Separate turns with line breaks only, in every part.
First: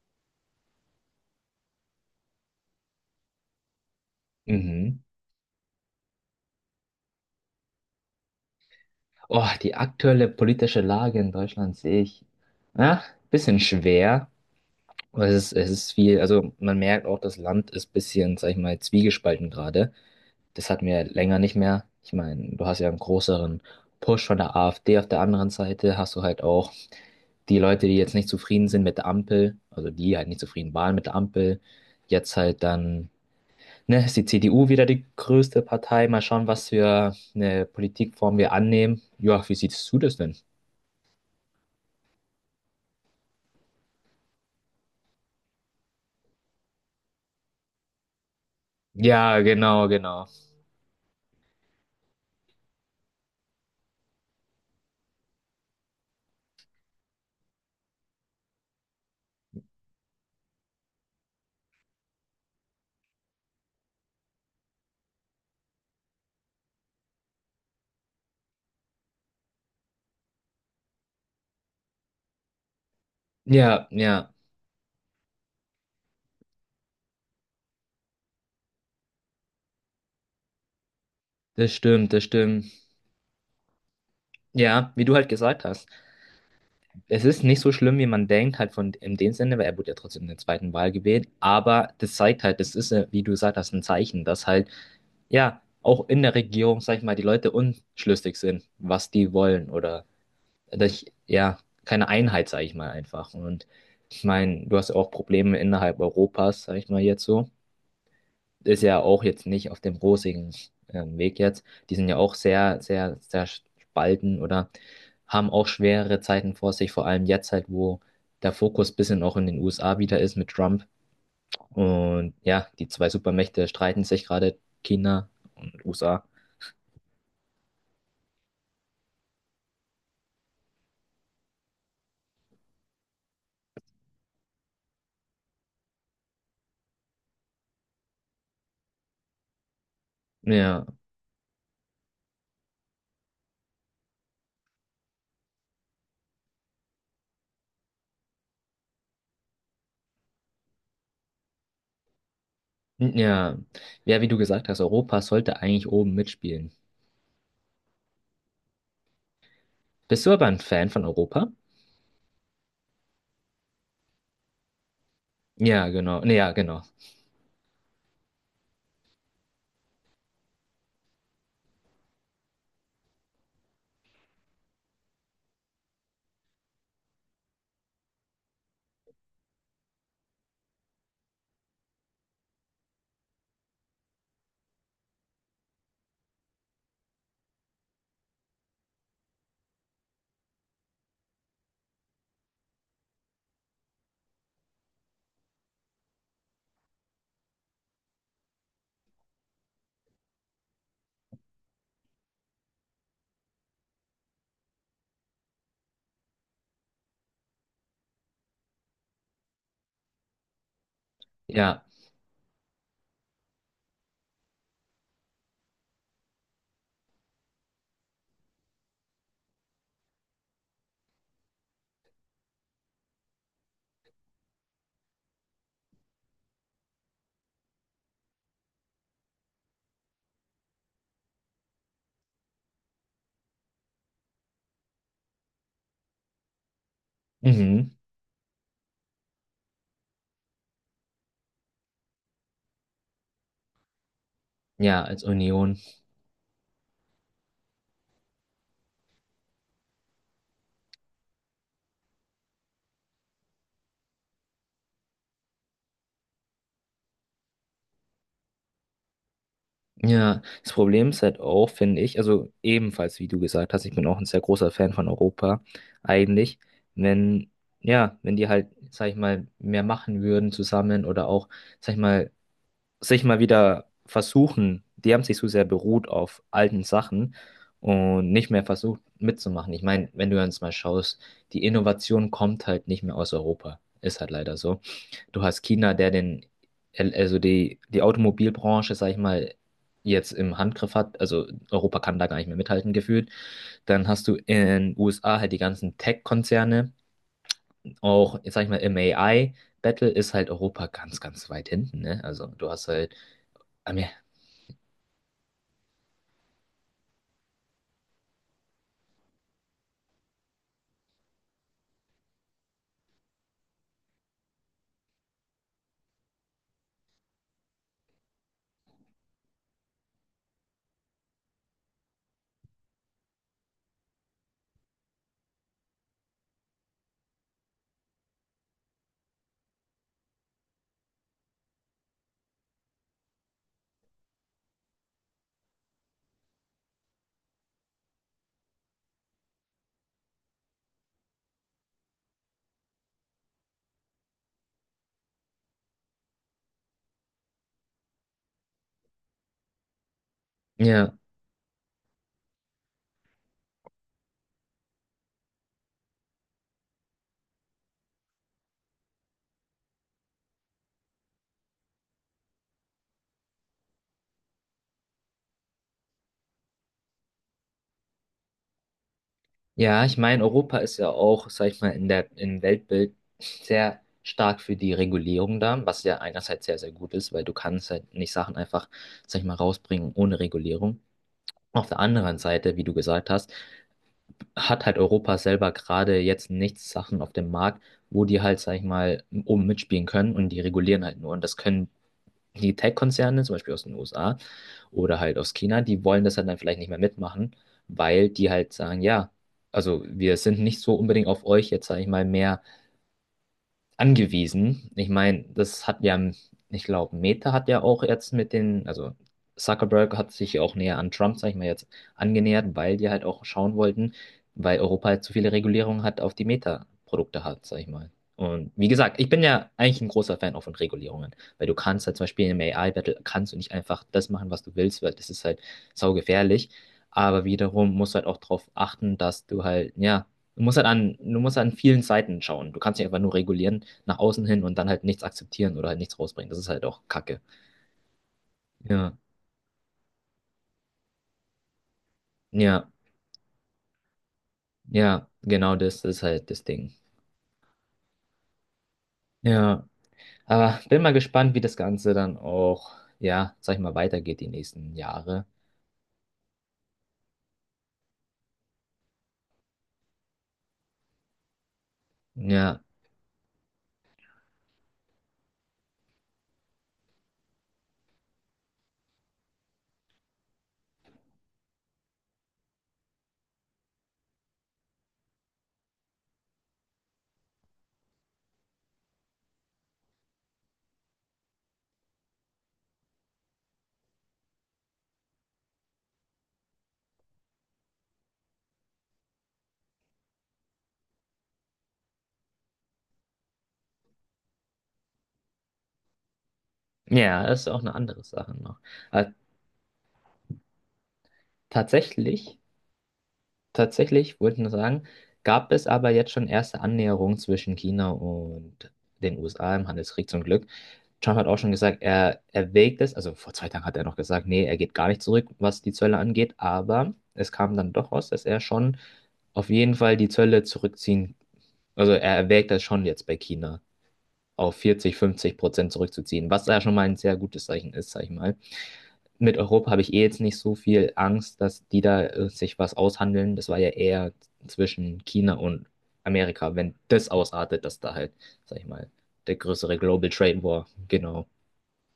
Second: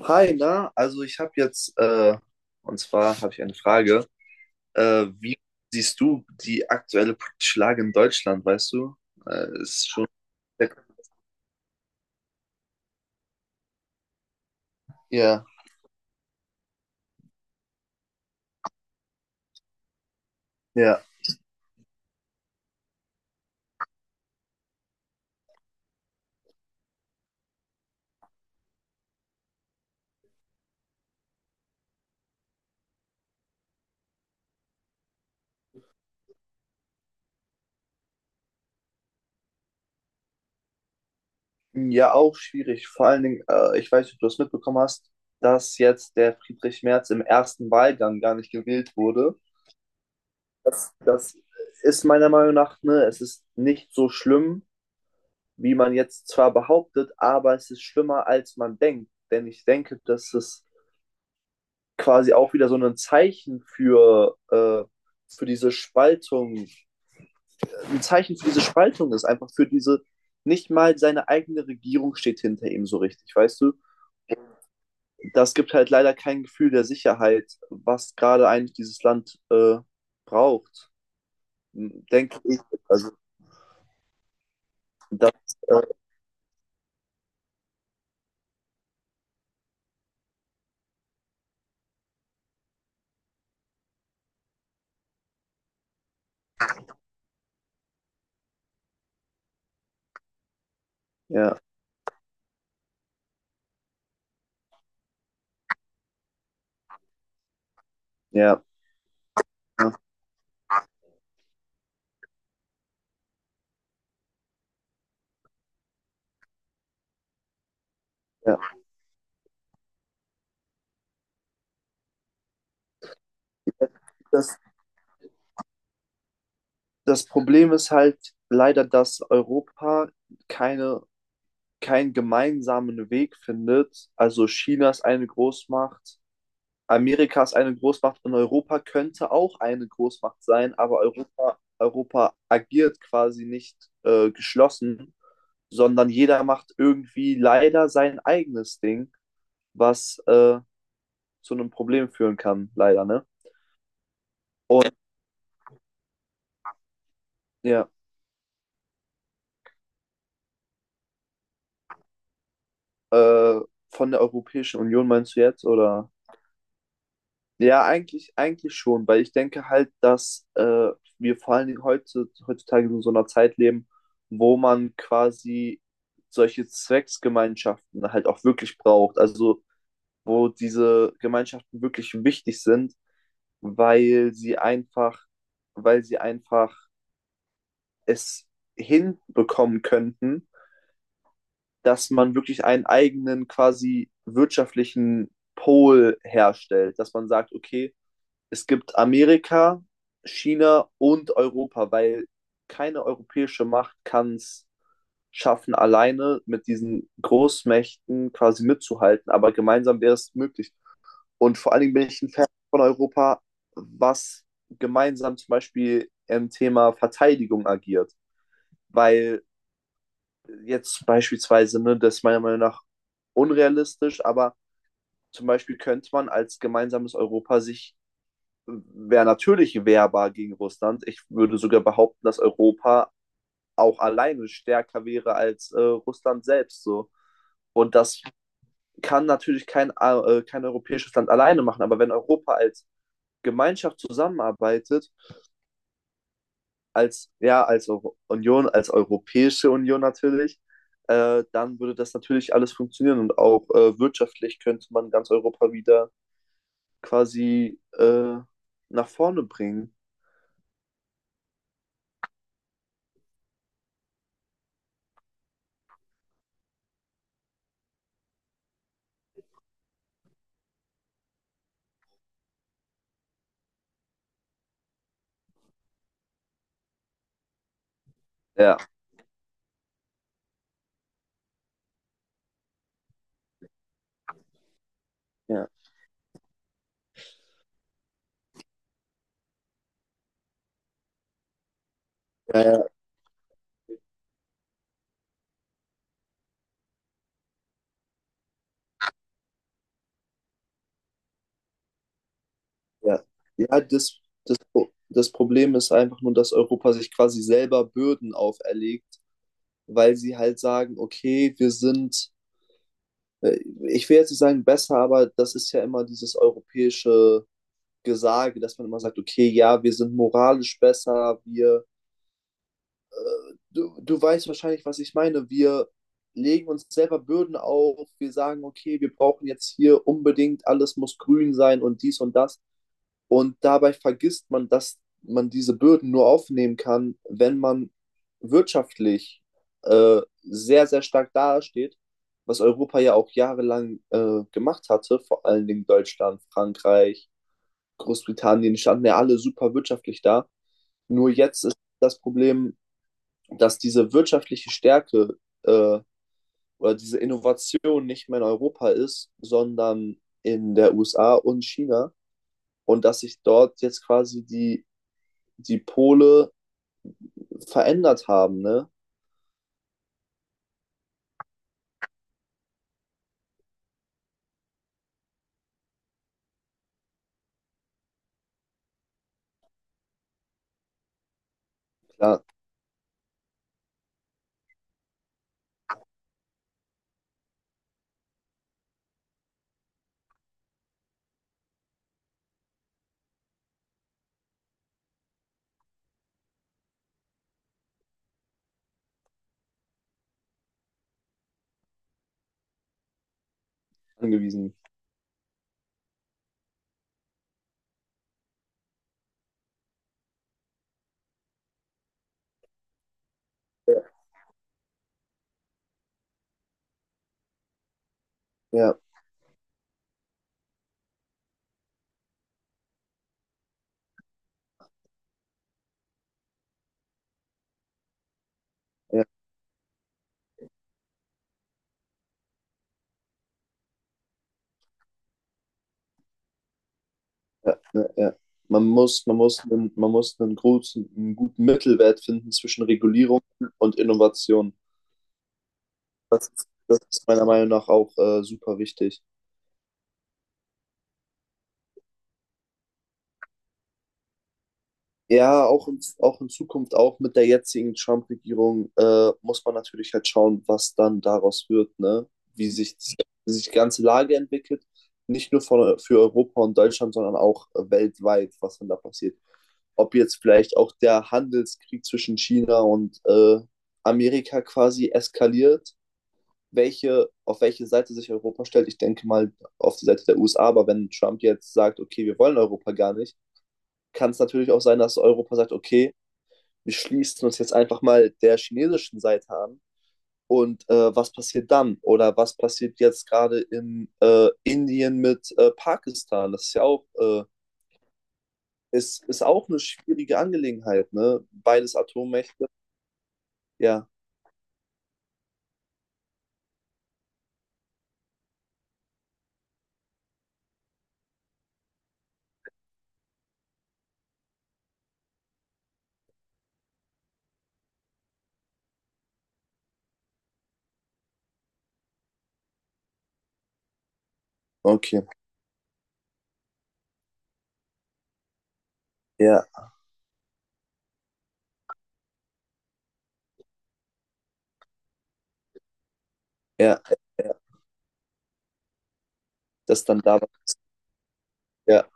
Hi, na, also ich habe jetzt, und zwar habe ich eine Frage.
Mhm.
Wie siehst du die aktuelle politische Lage in Deutschland, weißt du?
Oh, die
Ist schon,
aktuelle politische Lage in Deutschland sehe ich, ja, bisschen schwer. Aber Es
ja,
ist, es ist viel, also man merkt auch, das Land ist bisschen, sag ich mal, zwiegespalten gerade. Das hatten
ja,
wir länger nicht mehr. Ich meine, du hast ja einen größeren Push von der AfD. Auf der anderen Seite hast du halt auch die Leute, die jetzt nicht zufrieden sind mit der Ampel, also die halt nicht zufrieden waren mit der Ampel, jetzt halt dann. Ne, ist die CDU wieder die größte Partei. Mal schauen, was für eine Politikform wir annehmen. Ja, wie siehst du das denn?
ja, auch schwierig. Vor allen Dingen, ich weiß nicht, ob du das mitbekommen hast, dass jetzt der Friedrich Merz im ersten Wahlgang gar nicht gewählt wurde.
Ja, genau, genau.
Das ist meiner Meinung nach, ne, es ist nicht so schlimm, wie man jetzt zwar behauptet, aber es ist schlimmer, als man denkt. Denn ich denke, dass es quasi auch wieder so ein Zeichen für diese Spaltung, ein Zeichen für diese Spaltung ist, einfach für diese, nicht mal seine eigene Regierung steht hinter ihm so richtig, weißt du?
Ja, ja,
Das gibt halt leider kein Gefühl der Sicherheit, was gerade eigentlich dieses Land braucht,
das stimmt, das
denke ich.
stimmt.
Also
Ja, wie du halt
das,
gesagt
äh,
hast. Es ist nicht so schlimm, wie man denkt, halt von in dem Sinne, weil er wurde ja trotzdem in der zweiten Wahl gewählt. Aber das zeigt halt, das ist, wie du gesagt hast, ein Zeichen, dass halt, ja, auch in der Regierung, sag ich mal, die Leute unschlüssig sind, was die wollen oder ja,
ja,
keine Einheit, sage ich mal einfach. Und ich meine, du hast ja auch Probleme innerhalb Europas, sage ich mal jetzt so.
ja,
Ist ja auch jetzt nicht auf
ja.
dem rosigen Weg jetzt. Die sind ja auch sehr, sehr, sehr spalten oder haben auch schwere Zeiten vor sich, vor allem jetzt halt, wo der
Ja.
Fokus ein bisschen auch in den USA wieder ist mit Trump. Und ja, die zwei Supermächte streiten sich gerade,
Das,
China und USA.
das Problem ist halt leider, dass Europa keine keinen gemeinsamen Weg findet. Also China ist eine Großmacht, Amerika ist eine Großmacht und Europa könnte auch eine Großmacht sein,
Ja,
aber Europa agiert quasi nicht geschlossen, sondern jeder macht irgendwie leider sein eigenes Ding, was zu einem Problem führen kann, leider, ne?
ja, ja, wie du gesagt hast,
Und
Europa sollte eigentlich oben mitspielen.
ja,
Bist du aber ein Fan von Europa?
äh, von der Europäischen Union meinst du jetzt,
Ja,
oder?
genau. Nee, ja, genau.
Ja, eigentlich schon, weil ich denke halt, dass wir vor allen Dingen heutzutage in so einer Zeit leben, wo man quasi solche Zwecksgemeinschaften halt auch wirklich braucht. Also wo diese Gemeinschaften wirklich wichtig sind, weil sie einfach, weil sie einfach es hinbekommen könnten, dass man wirklich einen eigenen quasi wirtschaftlichen Pol herstellt, dass man sagt, okay, es gibt Amerika, China und Europa, weil keine europäische Macht kann es schaffen, alleine mit diesen Großmächten quasi mitzuhalten, aber gemeinsam wäre es möglich. Und vor allen
Ja.
Dingen bin ich ein Fan von Europa, was gemeinsam zum Beispiel im Thema Verteidigung agiert, weil jetzt beispielsweise, ne, das ist meiner Meinung nach unrealistisch, aber zum Beispiel könnte man als gemeinsames Europa sich wäre natürlich wehrbar gegen Russland. Ich würde sogar behaupten, dass Europa auch alleine stärker wäre als Russland selbst so.
Mhm.
Und das kann natürlich kein, kein europäisches Land alleine machen, aber wenn Europa als Gemeinschaft
Ja,
zusammenarbeitet,
als Union.
als, ja, als Euro Union, als Europäische Union natürlich, dann würde das natürlich alles funktionieren und auch wirtschaftlich könnte man ganz Europa wieder quasi nach vorne bringen.
Ja, das Problem ist halt auch, finde ich, also ebenfalls, wie du gesagt hast, ich bin auch ein sehr großer Fan von Europa, eigentlich, wenn, ja, wenn die halt, sag ich mal, mehr machen würden zusammen oder auch, sag ich mal, sich mal wieder versuchen, die haben sich so sehr beruht auf alten Sachen und nicht mehr
Ja,
versucht mitzumachen. Ich meine, wenn du jetzt mal schaust, die Innovation kommt halt nicht mehr aus Europa. Ist halt leider so. Du hast
ja,
China, der den, also die Automobilbranche, sag ich mal, jetzt im Handgriff hat. Also Europa kann da gar nicht mehr
ja,
mithalten gefühlt. Dann hast du in USA halt die ganzen Tech-Konzerne, auch, jetzt sag ich mal, im AI. Battle ist halt Europa ganz, ganz weit hinten, ne? Also du hast halt
ja, ja
Amer-
das, Pro- das Problem ist einfach nur, dass Europa sich quasi selber Bürden auferlegt, weil sie halt sagen, okay, wir sind, äh, ich will jetzt nicht sagen besser, aber das ist ja immer dieses europäische Gesage, dass man immer sagt, okay, ja, wir sind moralisch besser, wir, du weißt wahrscheinlich, was ich meine, wir legen uns selber Bürden auf, wir sagen, okay, wir brauchen jetzt hier unbedingt, alles muss grün sein und dies und das. Und dabei vergisst man, dass man diese Bürden nur aufnehmen kann, wenn man wirtschaftlich sehr, sehr stark dasteht, was Europa ja auch jahrelang gemacht hatte, vor allen Dingen Deutschland, Frankreich, Großbritannien, die standen ja alle super wirtschaftlich da.
ja,
Nur jetzt ist das Problem, dass diese wirtschaftliche Stärke äh, oder diese Innovation nicht mehr in Europa ist, sondern in der USA und China und dass sich dort jetzt quasi die Pole verändert haben, ne?
ja, ich meine, Europa ist ja auch, sag ich mal, in der, im Weltbild sehr stark für die Regulierung da, was ja einerseits sehr, sehr gut ist, weil du kannst halt nicht Sachen einfach, sag ich mal, rausbringen ohne Regulierung. Auf der anderen
Klar,
Seite, wie du gesagt hast, hat halt Europa selber gerade jetzt nichts Sachen auf dem Markt, wo die halt, sag ich mal, oben mitspielen können und die regulieren halt nur. Und das können die Tech-Konzerne, zum Beispiel aus den USA, oder halt aus China, die wollen das halt dann vielleicht nicht mehr mitmachen, weil die halt sagen, ja, also wir sind nicht so unbedingt auf euch jetzt, sage ich mal, mehr
angewiesen.
angewiesen. Ich meine, das hat ja, ich glaube, Meta hat ja auch jetzt mit den, also Zuckerberg hat sich ja auch näher an Trump, sag ich mal jetzt, angenähert, weil die halt auch schauen
Ja,
wollten, weil Europa halt zu viele Regulierungen hat, auf die Meta-Produkte hat, sag ich mal. Und wie
ja,
gesagt, ich bin ja eigentlich ein großer Fan auch von Regulierungen, weil du kannst halt zum Beispiel im AI-Battle kannst du nicht einfach das machen, was du willst, weil das ist halt saugefährlich. Aber wiederum musst du halt auch darauf achten,
ja,
dass du halt, ja, du musst halt an, du musst an vielen Seiten schauen. Du kannst nicht einfach nur regulieren, nach außen hin und dann halt nichts akzeptieren oder halt nichts rausbringen. Das ist halt auch Kacke.
ja, ja.
Ja,
Man muss einen guten Mittelwert finden zwischen
ja,
Regulierung und Innovation.
ja, genau das ist halt das Ding.
Das ist meiner Meinung nach auch super wichtig.
Ja, aber bin mal gespannt, wie das Ganze dann auch, ja, sag ich mal, weitergeht die nächsten Jahre.
Ja, auch in Zukunft, auch mit der jetzigen Trump-Regierung, muss man natürlich halt schauen, was dann daraus wird, ne? Wie
Ja,
sich, wie sich die ganze Lage entwickelt. Nicht nur für Europa und Deutschland, sondern auch weltweit, was dann da passiert. Ob jetzt vielleicht auch der Handelskrieg zwischen China und Amerika quasi eskaliert, auf welche Seite sich Europa stellt. Ich denke mal auf die Seite der USA, aber wenn Trump jetzt sagt, okay, wir wollen Europa gar nicht, kann es natürlich auch sein, dass Europa sagt, okay, wir schließen uns jetzt einfach mal der chinesischen Seite an. Und was passiert dann? Oder was passiert jetzt gerade in Indien mit Pakistan? Das ist ja auch,
ja, das ist auch eine andere Sache noch. Aber
ist auch eine schwierige Angelegenheit, ne? Beides
tatsächlich
Atommächte. Ja,
Tatsächlich, wollte ich nur sagen, gab es aber jetzt schon erste Annäherungen zwischen China und den USA im Handelskrieg zum Glück. Trump hat auch schon gesagt, er erwägt es, also vor 2 Tagen hat er noch gesagt, nee, er geht gar nicht zurück, was die Zölle angeht, aber es kam dann doch raus, dass er schon auf jeden Fall die Zölle zurückziehen, also er erwägt das schon jetzt bei China, auf 40,
okay.
50% zurückzuziehen, was ja schon mal ein sehr gutes Zeichen ist, sag ich mal. Mit
Ja,
Europa habe ich eh jetzt nicht so viel Angst, dass die da sich was aushandeln. Das war ja eher zwischen China und Amerika, wenn
ja,
das
ja.
ausartet, dass da halt, sag ich mal, der größere
Das dann
Global
da.
Trade War, genau.
Ja.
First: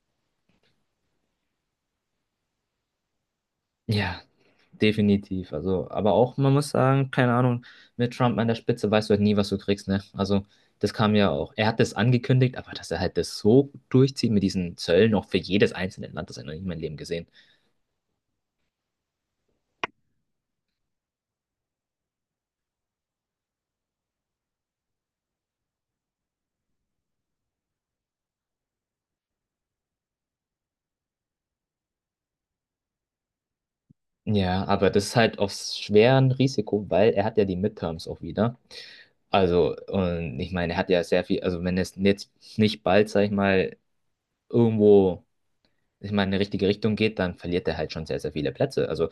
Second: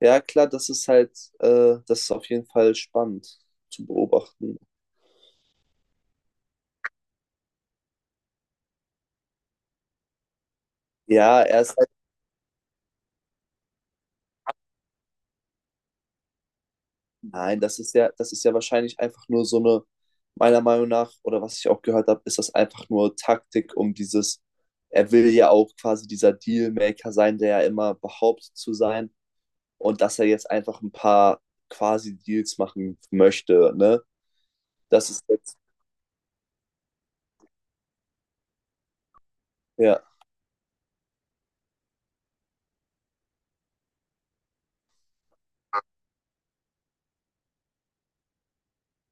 Ja, klar, das ist halt, das ist auf jeden Fall spannend zu
Ja,
beobachten.
definitiv. Also, aber auch, man muss sagen, keine Ahnung, mit Trump an der Spitze weißt du halt nie, was du kriegst, ne? Also, das kam ja
Ja,
auch.
er
Er
ist
hat das angekündigt, aber dass er halt das so durchzieht mit diesen Zöllen, auch für jedes einzelne Land, das habe ich noch nie in meinem Leben gesehen.
Nein, das ist ja wahrscheinlich einfach nur so eine, meiner Meinung nach, oder was ich auch gehört habe, ist das einfach nur Taktik, um dieses, er will ja auch quasi dieser Dealmaker sein, der ja immer behauptet zu sein und dass er jetzt einfach ein paar quasi Deals machen möchte, ne?
Ja, aber das
Das
ist
ist
halt auf
jetzt,
schwer ein Risiko, weil er hat ja die Midterms auch wieder. Also,
ja,
und ich meine, er hat ja sehr viel, also wenn es jetzt nicht bald, sag ich mal, irgendwo, ich meine, in die richtige Richtung geht, dann verliert er halt schon sehr, sehr viele Plätze. Also,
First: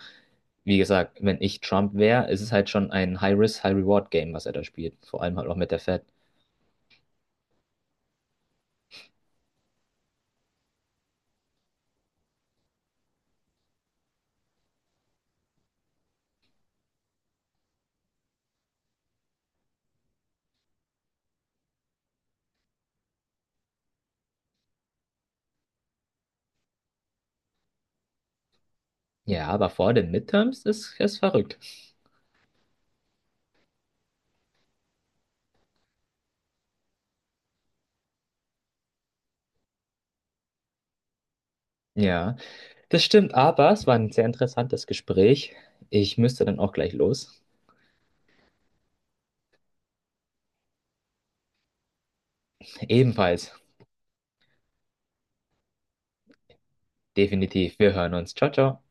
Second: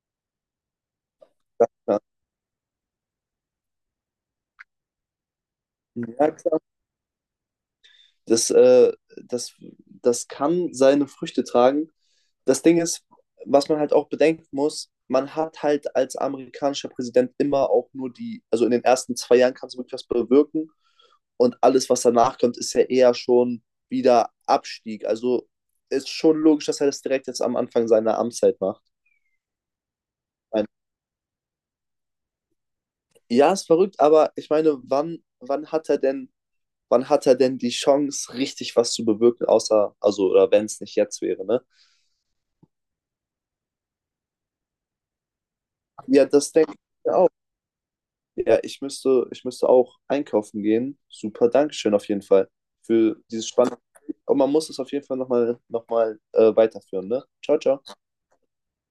wie gesagt, wenn ich Trump wäre, ist es halt schon ein High-Risk, High-Reward-Game, was er da spielt. Vor allem halt auch mit der Fed.
ja, klar. Das, äh, das, das kann seine Früchte tragen. Das Ding ist, was man halt auch bedenken muss, man hat halt als amerikanischer Präsident immer auch nur die, also in den ersten 2 Jahren kannst du wirklich was bewirken und alles, was danach kommt, ist ja eher schon wieder Abstieg. Also ist schon logisch, dass er das direkt jetzt am Anfang seiner Amtszeit macht.
Ja, aber vor den Midterms
Ein-
ist es verrückt.
Ja, ist verrückt, aber ich meine, wann hat er denn, wann hat er denn die Chance, richtig was zu bewirken, außer, also, oder wenn es nicht jetzt wäre, ne?
Ja, das stimmt, aber es war ein sehr interessantes Gespräch. Ich
Ja,
müsste
das
dann auch
denke ich
gleich
mir auch.
los.
Ja, ich müsste auch einkaufen gehen. Super, Dankeschön auf jeden Fall für dieses
Ebenfalls.
spannende. Und man muss es auf jeden Fall noch mal, weiterführen, ne? Ciao,
Definitiv.
ciao.
Wir hören uns. Ciao, ciao.